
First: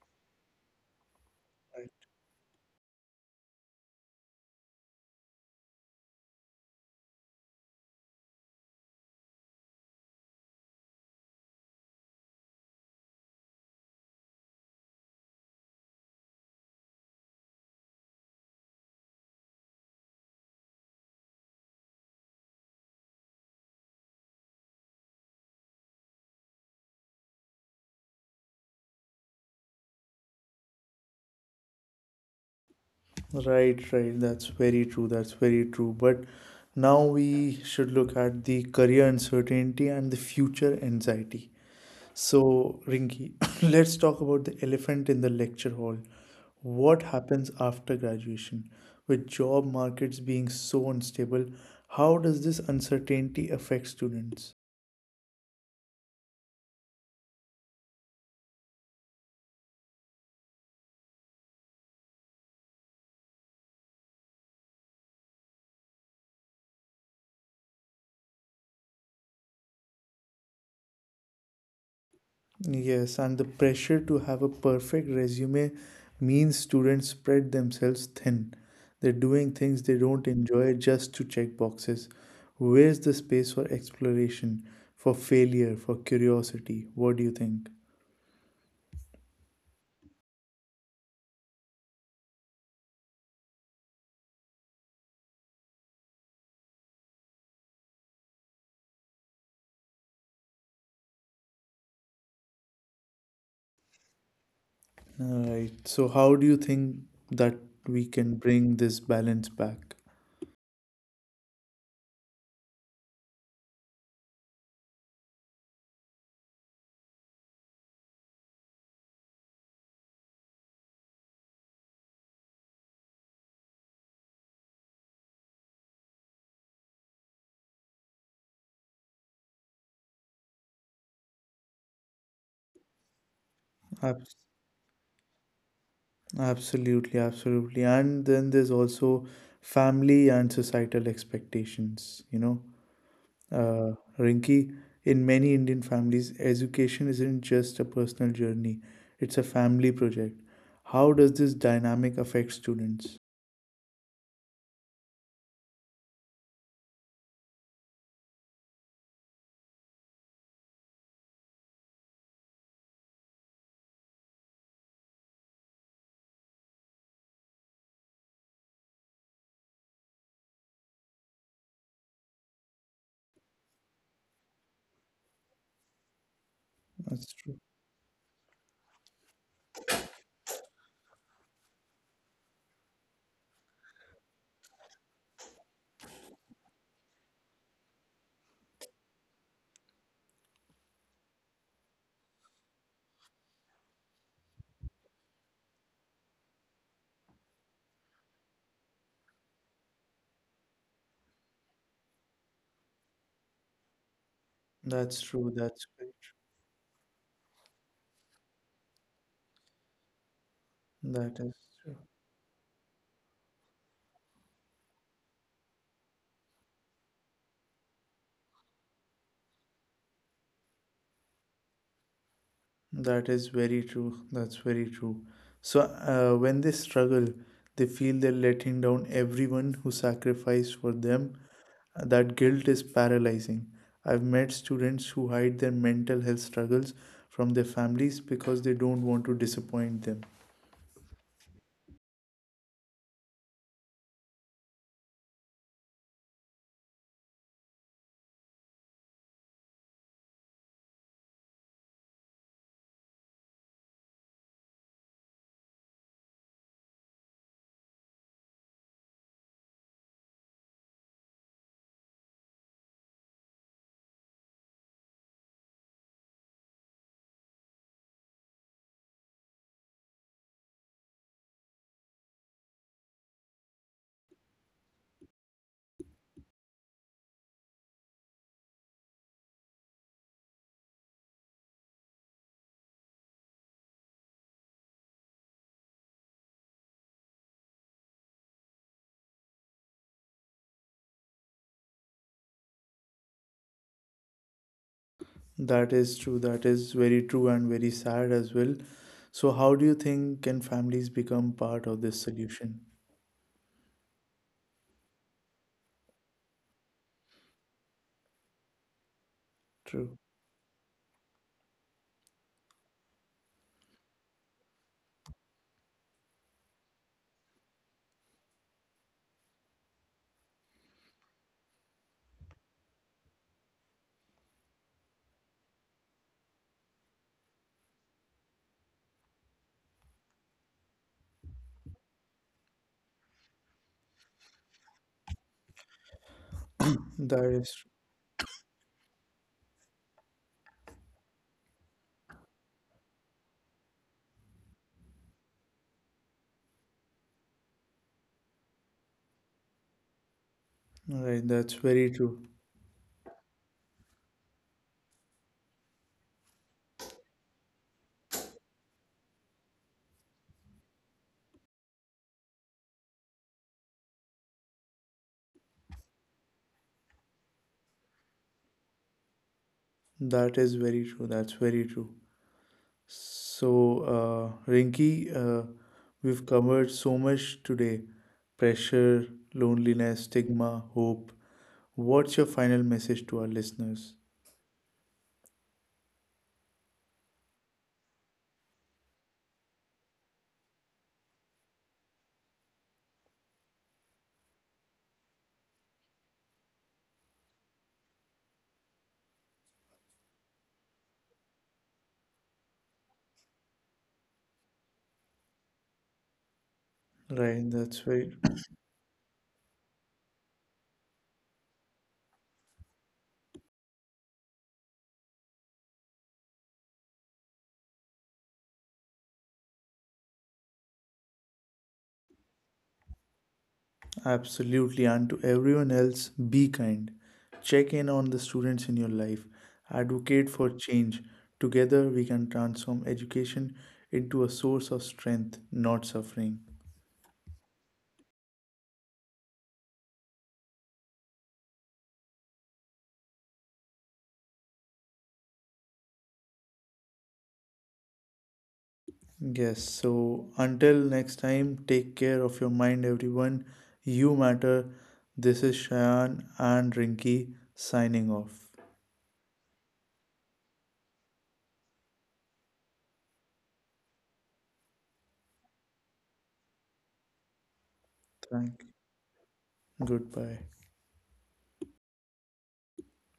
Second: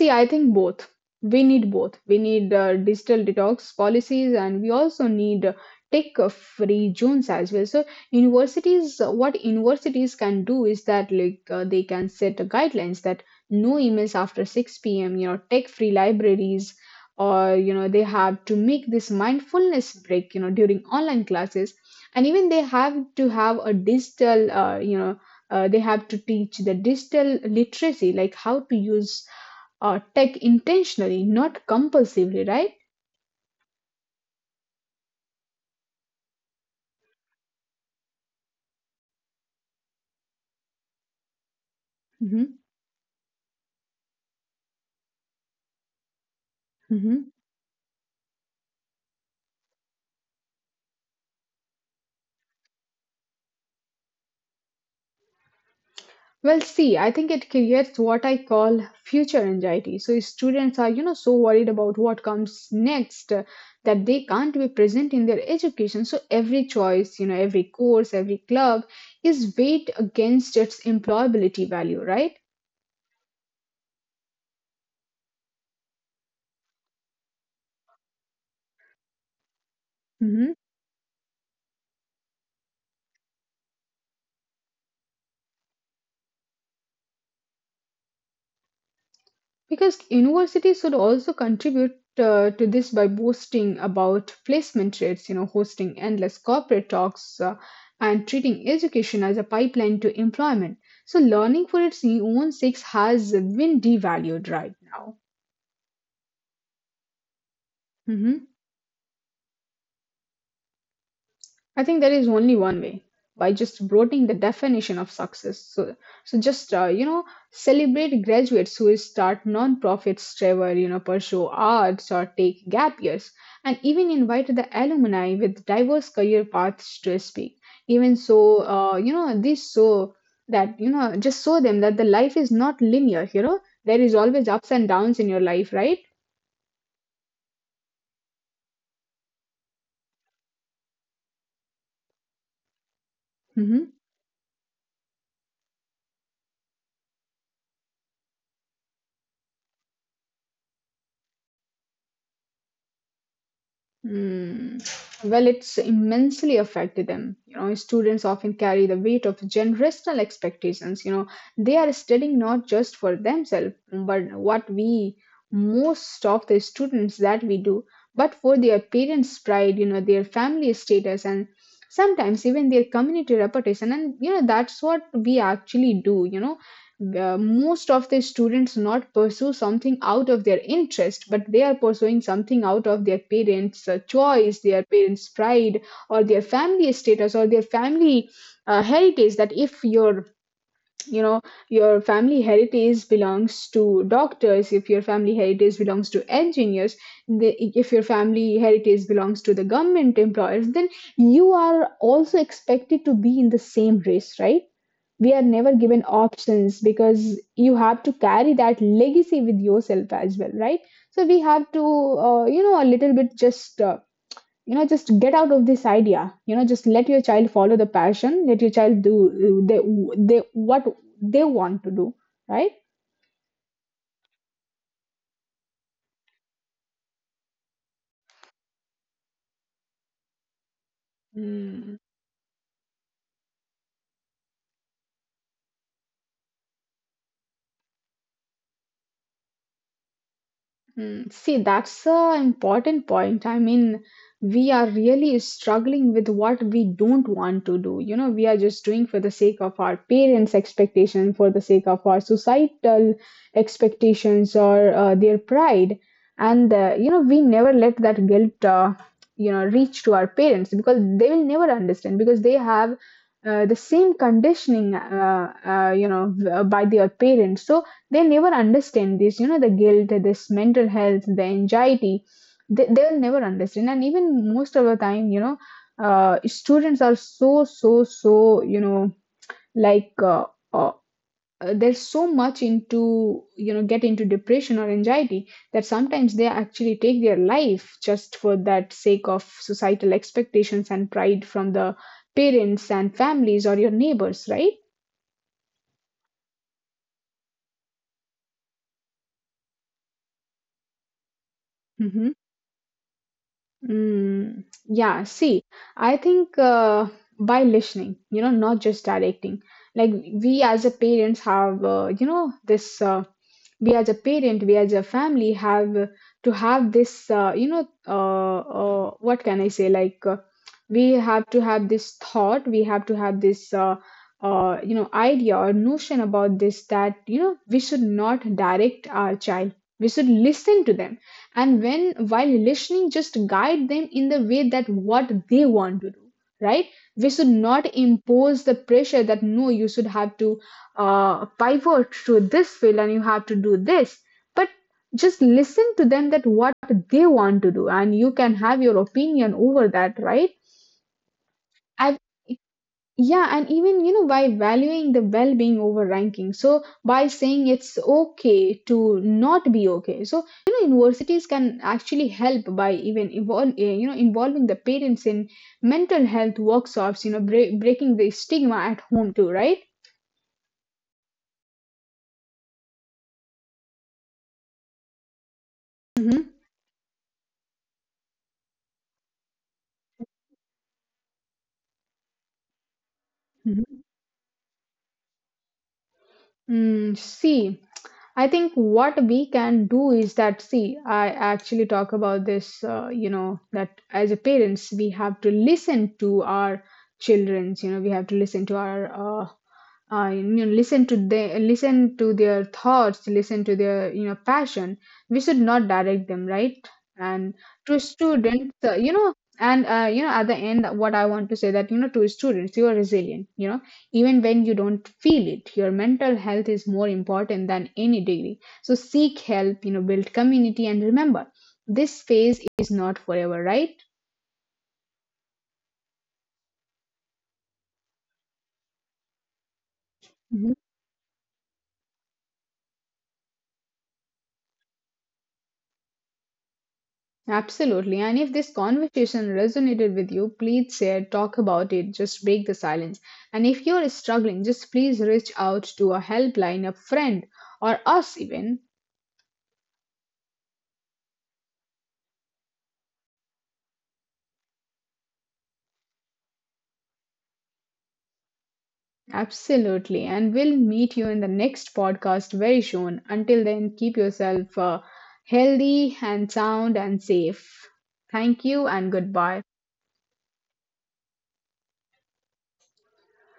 A: See, I think both. We need both. We need digital detox policies and we also need tech free zones as well. So, what universities can do is that like they can set guidelines that no emails after 6 p.m., you know, tech free libraries, or you know, they have to make this mindfulness break, you know, during online classes. And even they have to have a digital, you know, they have to teach the digital literacy, like how to use tech intentionally, not compulsively, right?
B: Right, right. That's very true. That's very true. But now we should look at the career uncertainty and the future anxiety.
A: Hmm.
B: So, Rinki, let's talk about the elephant in the lecture hall. What
A: Hmm.
B: happens after graduation? With job markets being so unstable, how does this uncertainty affect students?
A: Well, see, I think it creates what I call future anxiety. So students are, you know, so worried about what comes next that they can't be present in their education. So every choice, you know, every course, every club is weighed against its employability value, right?
B: Yes, and the pressure to have a perfect resume means students spread themselves thin. They're doing things they don't enjoy just to check boxes. Where's the space for exploration, for failure, for curiosity? What do you think?
A: Because universities should also contribute to this by boasting about placement rates, you know, hosting endless corporate talks, and treating education as a pipeline to employment. So learning for its own sake has been devalued right now.
B: Right. So, how do you think that we can
A: Mhm.
B: bring this balance back?
A: I think there is only one way, by just broadening the definition of success. So, so just, you know, celebrate graduates who start non-profits, travel, you know, pursue arts or take gap years, and even invite the alumni with diverse career paths to speak. Even so, you know, this, so that you know, just show them that the life is not linear. You know, there is
B: Abs-
A: always ups and downs in your life, right?
B: Absolutely, absolutely. And then there's also family and societal expectations, you know.
A: Mm-hmm.
B: Uh, Rinki, in many Indian families, education isn't just a personal journey, it's a family project. How does this dynamic affect students?
A: Mm. Well, it's immensely affected them. You know, students often carry the weight of generational expectations. You know, they are studying not just for themselves, but what we, most of the students that we do, but for their parents' pride, you know, their family status, and sometimes even their community reputation. And, you know, that's what we actually do, you know,
B: That's true.
A: most of the students not pursue something out of their interest, but they are pursuing something out of their parents' choice, their parents pride or their family status or their family heritage. That if your, you know, your family heritage belongs to doctors, if your family heritage belongs to engineers, if your family heritage belongs to the government employers, then you are also expected to be in the same race, right?
B: That's
A: We are
B: true.
A: never
B: That's
A: given
B: great.
A: options because you have to carry that legacy with yourself as well, right? So we
B: That is
A: have to
B: true.
A: you know, a little bit just you know, just get out of this idea, you know, just let your child follow the passion, let your child do they what they want to do, right?
B: That is very true. That's very true. So, when they struggle, they feel they're letting down everyone who sacrificed for them.
A: Mm.
B: That guilt is paralyzing. I've met students who hide their mental health struggles from their families because they don't want to disappoint them.
A: Mm, see, that's an important point. I mean, we are really struggling with what we don't want to do. You know, we are just doing for the sake of our parents' expectation, for the sake of our societal expectations or their pride. And, you know, we never let that guilt you know, reach to our parents because they will never understand because they have the same conditioning, you know, by their parents. So, they never understand this, you know, the guilt, this mental health, the anxiety. They'll never understand. And even most of the time, you know, students are so you know, like uh, uh, they're so much into, you know, get into depression or anxiety that sometimes they actually take their life just for that sake of societal expectations and pride from the parents and families or your neighbors, right?
B: That is true. That is very true and very sad as well. So, how do you think can families become part of this
A: Mm-hmm.
B: solution?
A: Mm, yeah, see, I think by listening, you know, not just directing. Like
B: True.
A: we as a parents have, you know, this. We as a parent, we as a family have to have this. What can I say? Like we have to have this thought. We have to have this. You know, idea or notion about this, that you know we should not direct our child. We should listen to them, and when, while listening, just guide them in the way that what they want to do, right? We
B: That
A: should
B: is
A: not
B: true.
A: impose the pressure that no, you should have to pivot to this field and you have to do this, but just listen to them that what they want to do, and you can have your opinion over that, right?
B: All right. That's
A: I.
B: very true.
A: Yeah, and even, you know, by valuing the well being over ranking. So, by saying it's okay to not be okay. So, you know, universities can actually help by even you know, involving the parents in mental health workshops, you know, breaking the stigma at home too, right?
B: That is very true. That's very true. So, Rinki,
A: Hmm.
B: we've covered so much today: pressure, loneliness, stigma, hope. What's your final message to our listeners?
A: Mm, see, I think what we can do is that, see, I actually talk about this, you know, that as a parents, we have to listen to our you know, we have to listen to our, you know, listen to the listen to their thoughts, listen to their, you know, passion. We should not direct them, right? And
B: Right,
A: to
B: that's right.
A: students, you know, at the end, what I want to say that, you know, to students, you are resilient, you know, even when you don't feel it. Your mental health is more important than any degree, so seek help, you know, build community and remember this phase is not forever, right?
B: Absolutely. And to everyone else, be kind. Check in on the students in your life. Advocate
A: Mhm.
B: for change. Together, we can transform education into a source of strength, not suffering.
A: Absolutely, and if this conversation resonated with you, please share, talk about it, just break the silence. And if you're struggling, just please reach out to a helpline, a friend, or us even.
B: Yes, so until next time, take care of your mind, everyone. You matter. This is Shayan and Rinki signing off.
A: Absolutely. And we'll meet you in the next podcast very soon. Until then, keep yourself healthy and sound and safe. Thank
B: Thank
A: you
B: you.
A: and goodbye.
B: Goodbye.